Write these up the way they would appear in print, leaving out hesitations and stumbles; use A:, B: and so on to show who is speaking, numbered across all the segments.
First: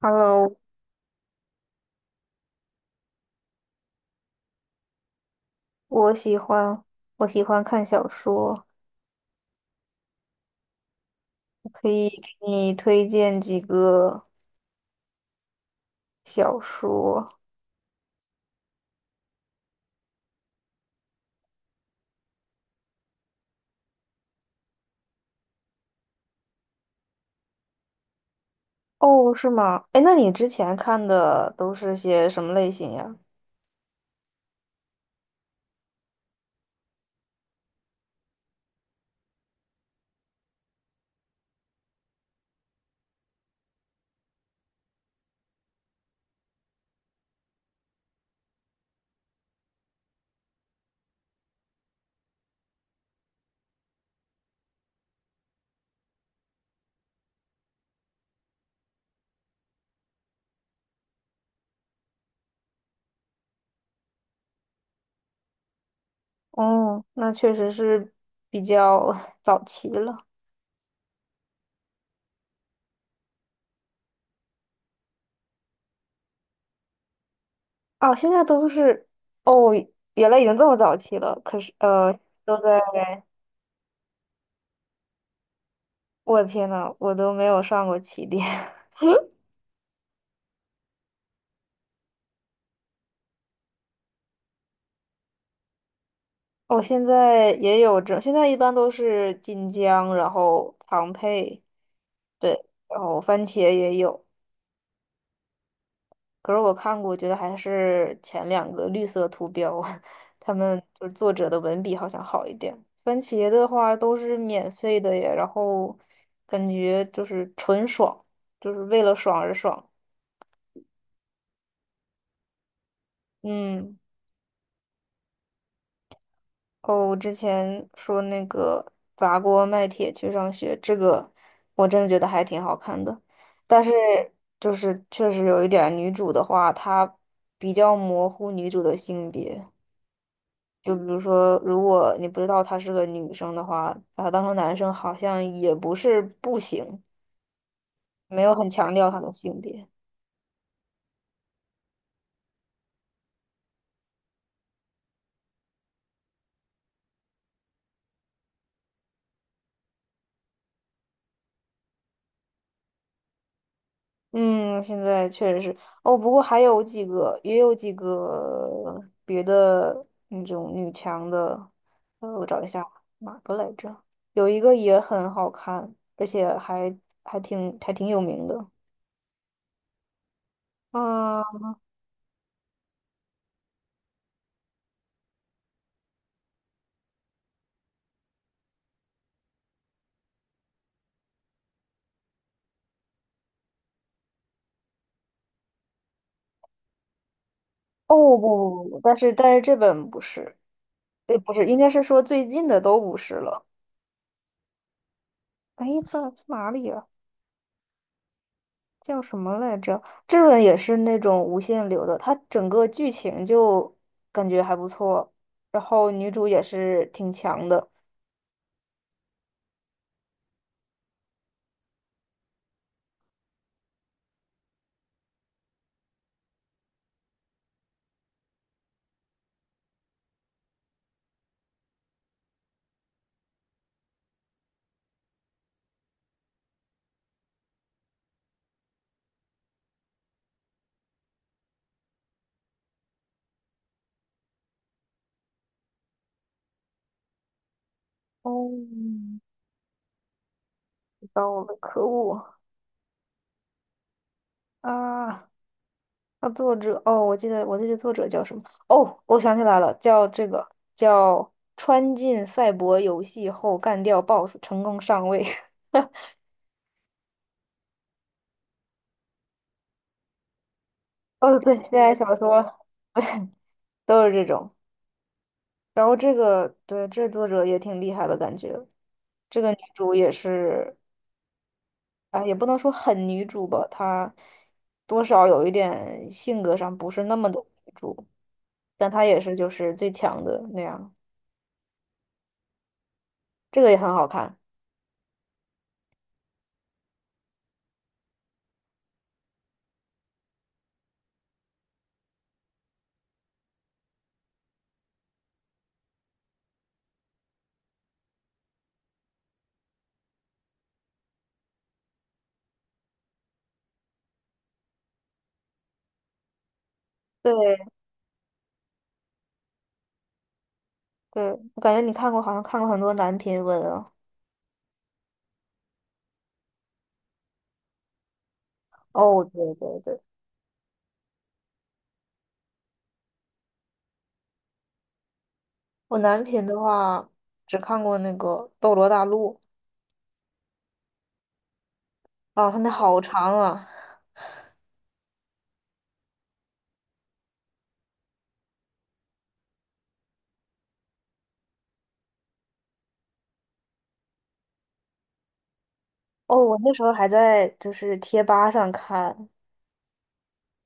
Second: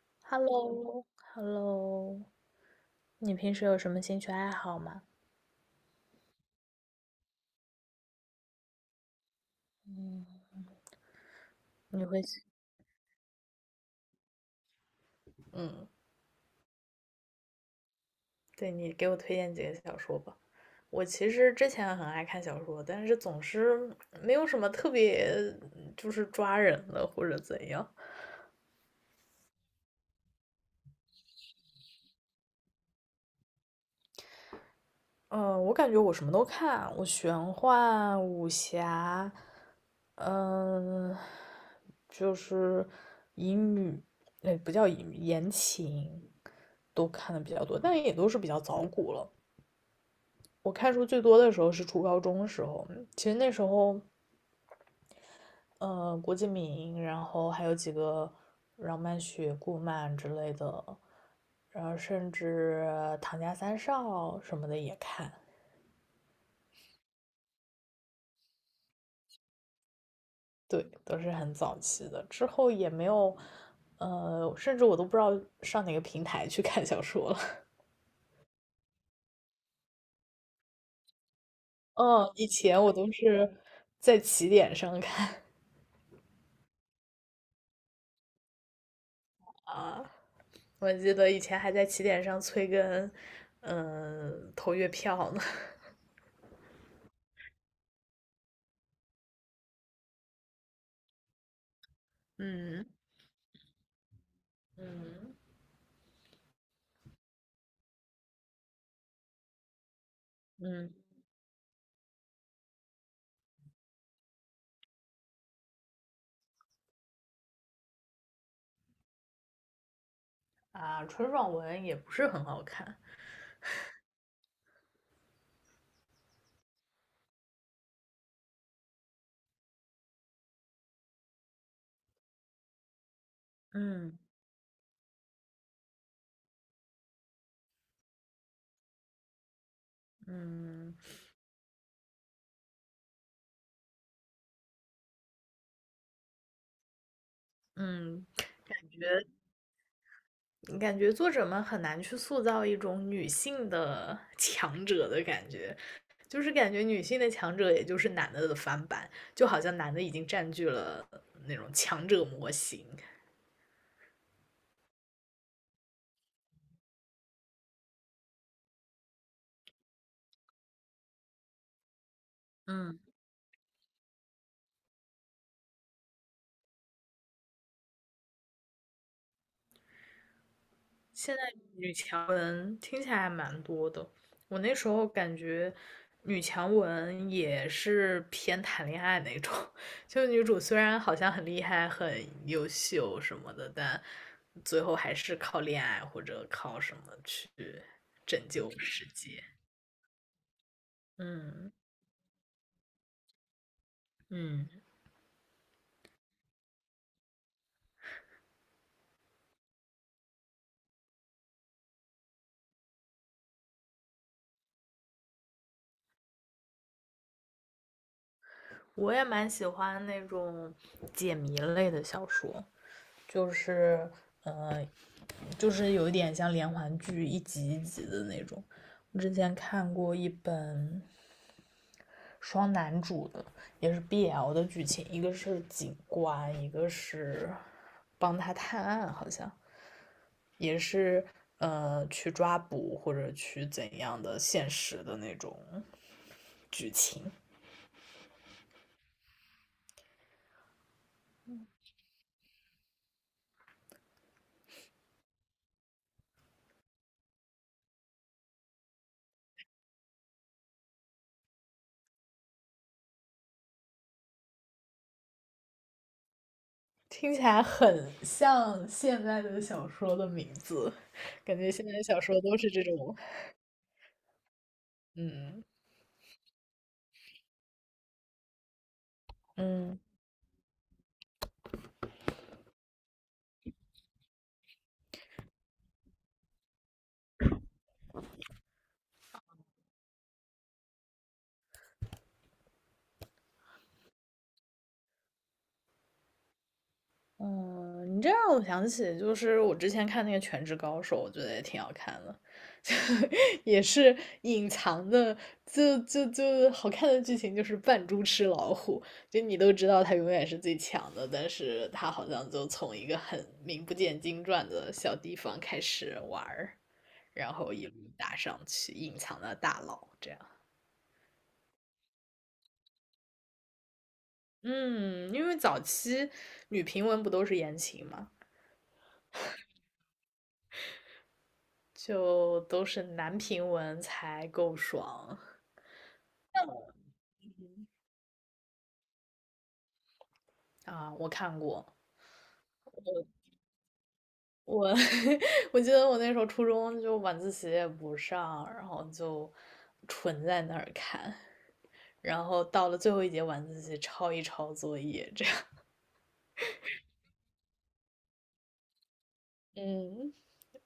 A: Hello，
B: Hello,Hello,你平时有什么兴趣爱好吗？
A: 我喜欢我喜欢看小说，
B: 嗯。
A: 我可
B: 你
A: 以
B: 会
A: 给
B: 喜
A: 你推荐几个
B: 嗯，
A: 小说。
B: 对，你给我推荐几个小说吧。我其实之前很爱看小说，但是总是没有什么特别，就是抓人的或者怎样。
A: 哦，是吗？哎，那你之前看的都是些什么类型呀？
B: 嗯，我感觉我什么都看，我玄幻、武侠，嗯，就是乙女，哎，不叫乙女，言情都看的比较多，但也都是比较早古了。我看书最多的时候是初高中的时候，其实那时候，郭敬明，然后还有几个饶曼雪、顾漫之类的，然后甚至唐家三少什么的也看，
A: 哦，那确实是比较 早期了。
B: 对，都是很早期的。之后也没有，甚至我都不知道上哪个平台去看小说了。
A: 哦，现在都是哦，原来已经这么早期了。可是
B: 嗯，以
A: 都在
B: 前我都是在起点上看，
A: 我的天呐，我都没有上过起点。
B: 我记得以前还在起点上催更，投月票呢。
A: 我现在也有这，现在一般都是晋江，然后庞培。对，
B: 嗯，
A: 然后番茄也有，
B: 嗯
A: 可是我看过，觉得还是前两个绿色图标，他们
B: 嗯。
A: 就是作者的文笔好像好一点。番茄的话都是免费的耶，然后感觉就是纯爽，就是为了爽而爽。
B: 啊，纯爽文也不是很好看。
A: 嗯，哦，我之前说那个砸锅卖铁去上学，这个我真的觉得还挺好看的，但是
B: 嗯
A: 就是确实有一点儿女主的话，她比较模糊女主的性别。
B: 嗯
A: 就比如说，如果你不知道她是个女生的话，把她当成男生好像也不是不行，
B: 嗯，
A: 没有很
B: 感
A: 强
B: 觉
A: 调她的性别。
B: 感觉作者们很难去塑造一种女性的 强者的感觉，就是感觉女性的强者也就是男的的翻版，就好像男的已经占据了那种强者模型。
A: 嗯，现在确实是哦，不过还有几个，也有几个别的那种女强的，我找一下
B: 嗯。
A: 哪个来着？有一个也很好看，而且还还挺有名的。
B: 现
A: 啊，
B: 在
A: 哦
B: 女强文听起来还蛮多的，我那时候感觉女强文也是偏谈恋爱那种，就女主虽然好像很厉害、很优秀什么的，但最后还是靠恋爱或者靠什么去
A: 不不
B: 拯救
A: 不不
B: 世
A: 但是
B: 界。
A: 但是这本不是，对，不是，
B: 嗯。
A: 应该是说最近的都不是了。
B: 嗯，
A: 哎，在哪里啊？叫什么来着？这本也是那种无限流的，它整个剧情就感觉还不错，然后女主也是挺强的。
B: 我也蛮喜欢那种解谜类的小说，就是呃，就是有一点像连环剧一集一集的那种。我之前看过一本双男主的，也是 BL 的剧情，一个是警官，一个是帮他探案，好像也是去抓捕或者去怎样的现实的那种剧情。
A: 哦，知道了，可恶啊！那作者，哦，我记得作者叫什么？哦，我想起来了，叫这个叫穿进赛博游戏后干掉 BOSS 成功上位。
B: 听起来很像现在的小说的名字，感
A: 哦，
B: 觉
A: 对，
B: 现
A: 现
B: 在
A: 在
B: 小说
A: 小
B: 都是
A: 说
B: 这种，
A: 都是这种。
B: 嗯。
A: 然后这个，对，这作者也挺厉害的感觉。这个女
B: 嗯，
A: 主也是，啊，也不能说很女主吧，她多少有一点性格上不是那么的女主，但她也是就是最强的那样，这个也很好看。
B: 嗯，你这让我想起，就是我之前看那个《全职高手》，我觉得也挺好看的，也是隐藏的，就好看的剧情就是扮猪吃老虎，就你都知道他永远是最强的，但是他好像就从一个很名不见经传的小地方开始玩儿，然后
A: 对
B: 一路打上去，隐藏的大佬这样。
A: 对，我感觉你看过，好像看过很多男频文啊。
B: 嗯，因为早期女评文不都是言情嘛，
A: 哦，对对对，
B: 就都是男评文才够爽。
A: 我男频的话只看过那个《斗罗大陆》
B: 啊，我看过，
A: 啊，它那好长啊。
B: 我 我记得我那时候初中就晚自习也不上，然后就纯在那儿看，然后到了最后一节晚自习抄一抄作业，这样。
A: 哦，我那时候还在就是贴吧上看，
B: 嗯，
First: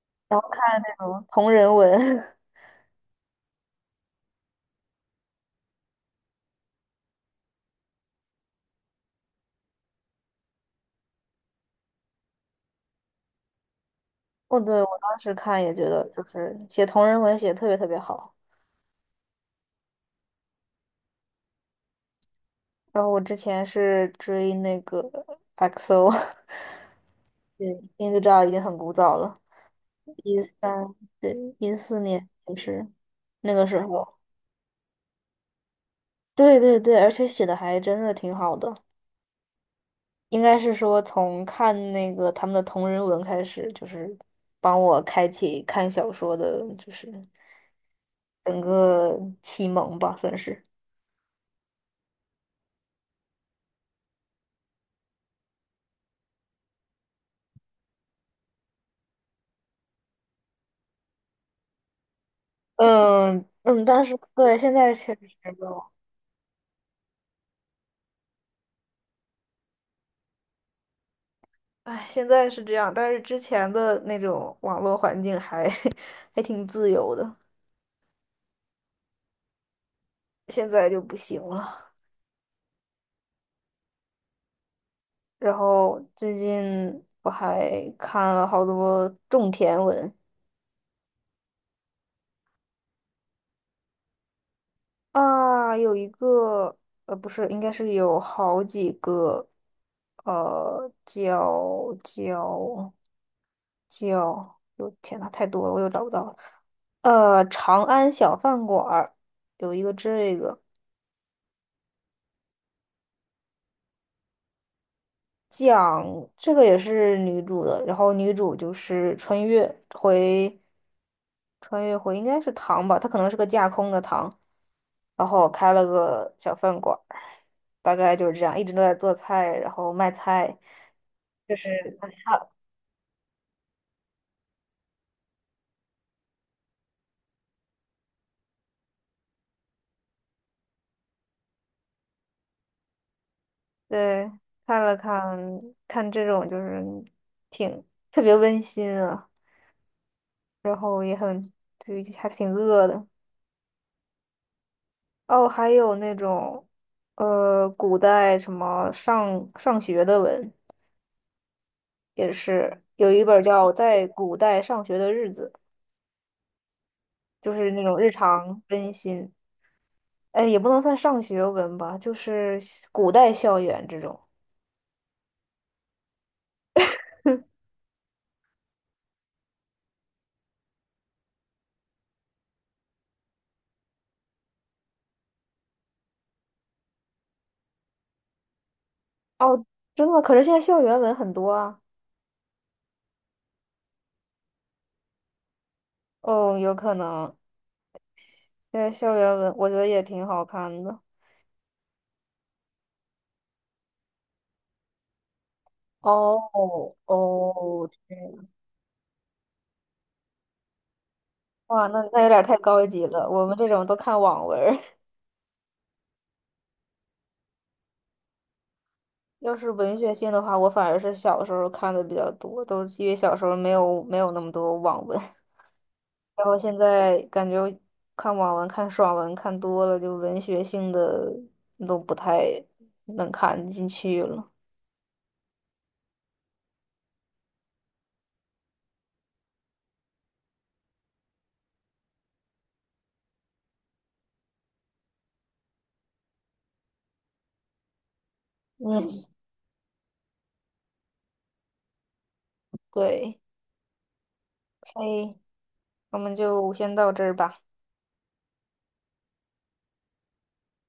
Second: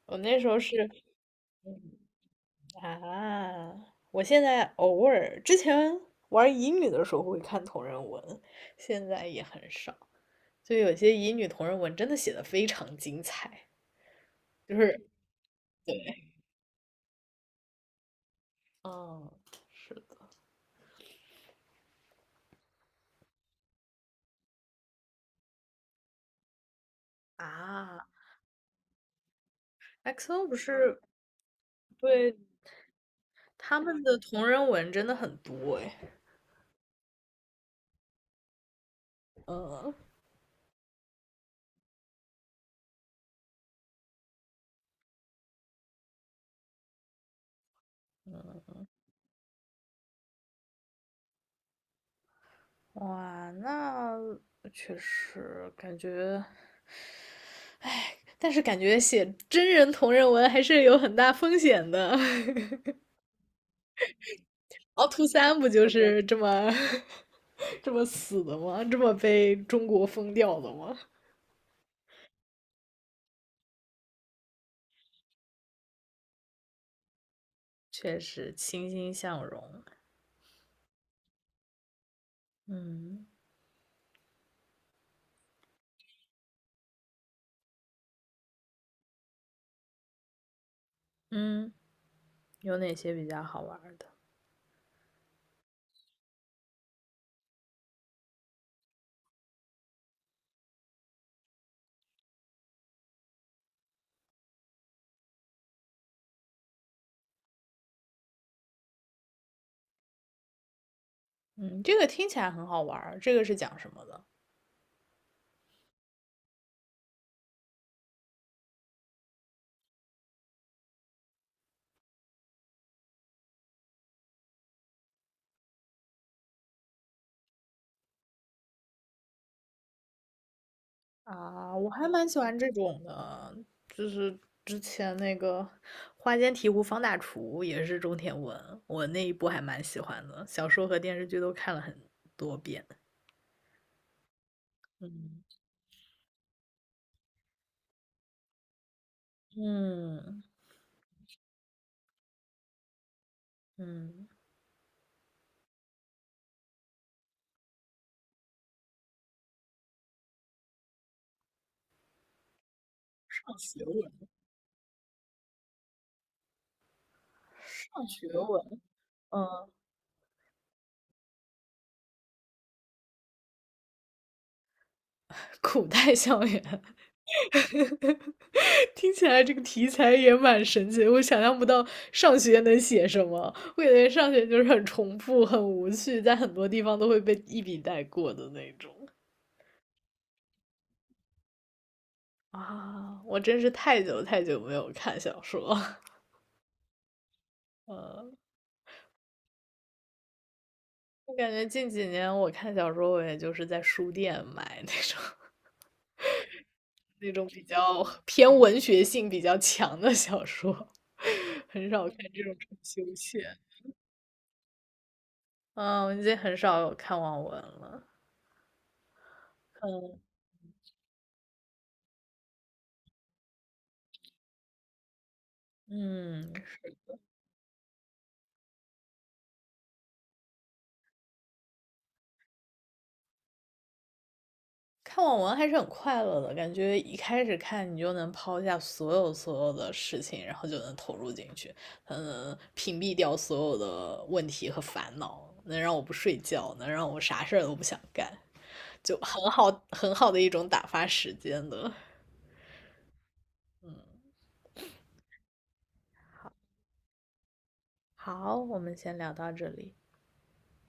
B: 我那
A: 然
B: 时
A: 后
B: 候
A: 看
B: 是
A: 那种同人文。
B: 啊，我现在偶尔之前玩乙女的时候会看同人文，现在也很少。就有些乙女同人文真的写的非常精彩，
A: 哦，
B: 就
A: 对，我
B: 是
A: 当时看也觉得，就是写同人文写得特别特别好。
B: 嗯，是的。
A: 然后我之前是追那个 XO，对，
B: 啊
A: 听就知道已经很古早了，一
B: ，XO 不
A: 三，
B: 是
A: 对，14年
B: 对。
A: 就是那个
B: 他
A: 时
B: 们
A: 候。
B: 的同人文真的很多诶。
A: 对对对，而且写的还真的挺好的，
B: 嗯
A: 应该是说从看那个他们的同人文开始，就是帮我开启看小说的，就是整
B: 嗯，
A: 个启蒙吧，算是。
B: 哇，那确实感觉，但是感觉写真人同人文还是有很大风险的。
A: 嗯嗯，但是对，现在
B: 凹
A: 确实
B: 凸三不
A: 有。
B: 就是这么 这么死的吗？这么被中国封掉的吗？
A: 哎，现在是这样，但是之前的那种网络环境还 还挺自由的，
B: 确实欣欣向荣。
A: 现在就不行了。
B: 嗯
A: 然后最近我还看了好多种田文，
B: 嗯，有哪些比较好玩的？
A: 啊，有一个，不是，应该是有好几个，呃，叫叫叫，我天呐，太多了，我又找不到了。长安小饭馆儿有一个这个
B: 嗯，这个听起来很好玩儿。这个是讲什么的？
A: 讲，这个也是女主的，然后女主就是穿越回，穿越回应该是唐吧，她可能是个架空的唐，然后开了个小饭馆。大概就是这样，一直都在做菜，然后卖菜，就是
B: 啊，我还
A: 看，
B: 蛮喜欢这种的，就是之前那个《花间提壶方大厨》也是中田文，我那一部还蛮喜欢的，小说和电视剧都看了很多遍。
A: 对，看了看
B: 嗯
A: 看这种就是挺特别温馨啊，
B: 嗯
A: 然后也很，对，还挺饿的。
B: 嗯，
A: 哦，还有那种，古代什么上学的文，也是有一本
B: 上
A: 叫
B: 学
A: 《在
B: 文，
A: 古代上学的日子》，就是那种
B: 上
A: 日
B: 学
A: 常
B: 文，
A: 温馨，
B: 嗯，
A: 哎，也不能算上学文吧，就是古代校园这种。
B: 古代校园。听起来这个题材也蛮神奇的，我想象不到上学能写什么。我感觉上学就是很重复、很无趣，在很多地方都会被一笔带过的那种。
A: 哦，真的吗可是现在校园文很多啊。
B: 啊！我真是太久太久没有看小说，
A: 哦，有可能。
B: 呃，
A: 现在校园文我觉得也挺好看的。
B: 我感觉近几年我看小说，我也就是在书店买那种
A: 哦
B: 那种比
A: 哦，
B: 较
A: 这样
B: 偏文学性比较强的小说，
A: 哇，
B: 很
A: 那
B: 少看
A: 那有点
B: 这种
A: 太高
B: 休
A: 级了，我们
B: 闲。
A: 这种都看网文儿
B: 嗯，我已经很少有看网文了。
A: 要是文学
B: 嗯，
A: 性的话，我反而是小时候看的比较多，都是因为小时候没有那么多网文，然
B: 嗯，
A: 后现
B: 是。
A: 在感觉看网文、看爽文看多了，就文学性的都不太能看进去了。
B: 看网文还是很快乐的，感觉一开始看你就能抛下所有所有的事情，然后就能投入进去，嗯，屏蔽掉所有的问题和烦恼，能让我不睡觉，能让我啥事儿都不想干，
A: 嗯，
B: 就很好很好的一种打发时间的。
A: 对，
B: 嗯，
A: 可以我们就先到这儿吧。
B: 好，我们先聊到这里。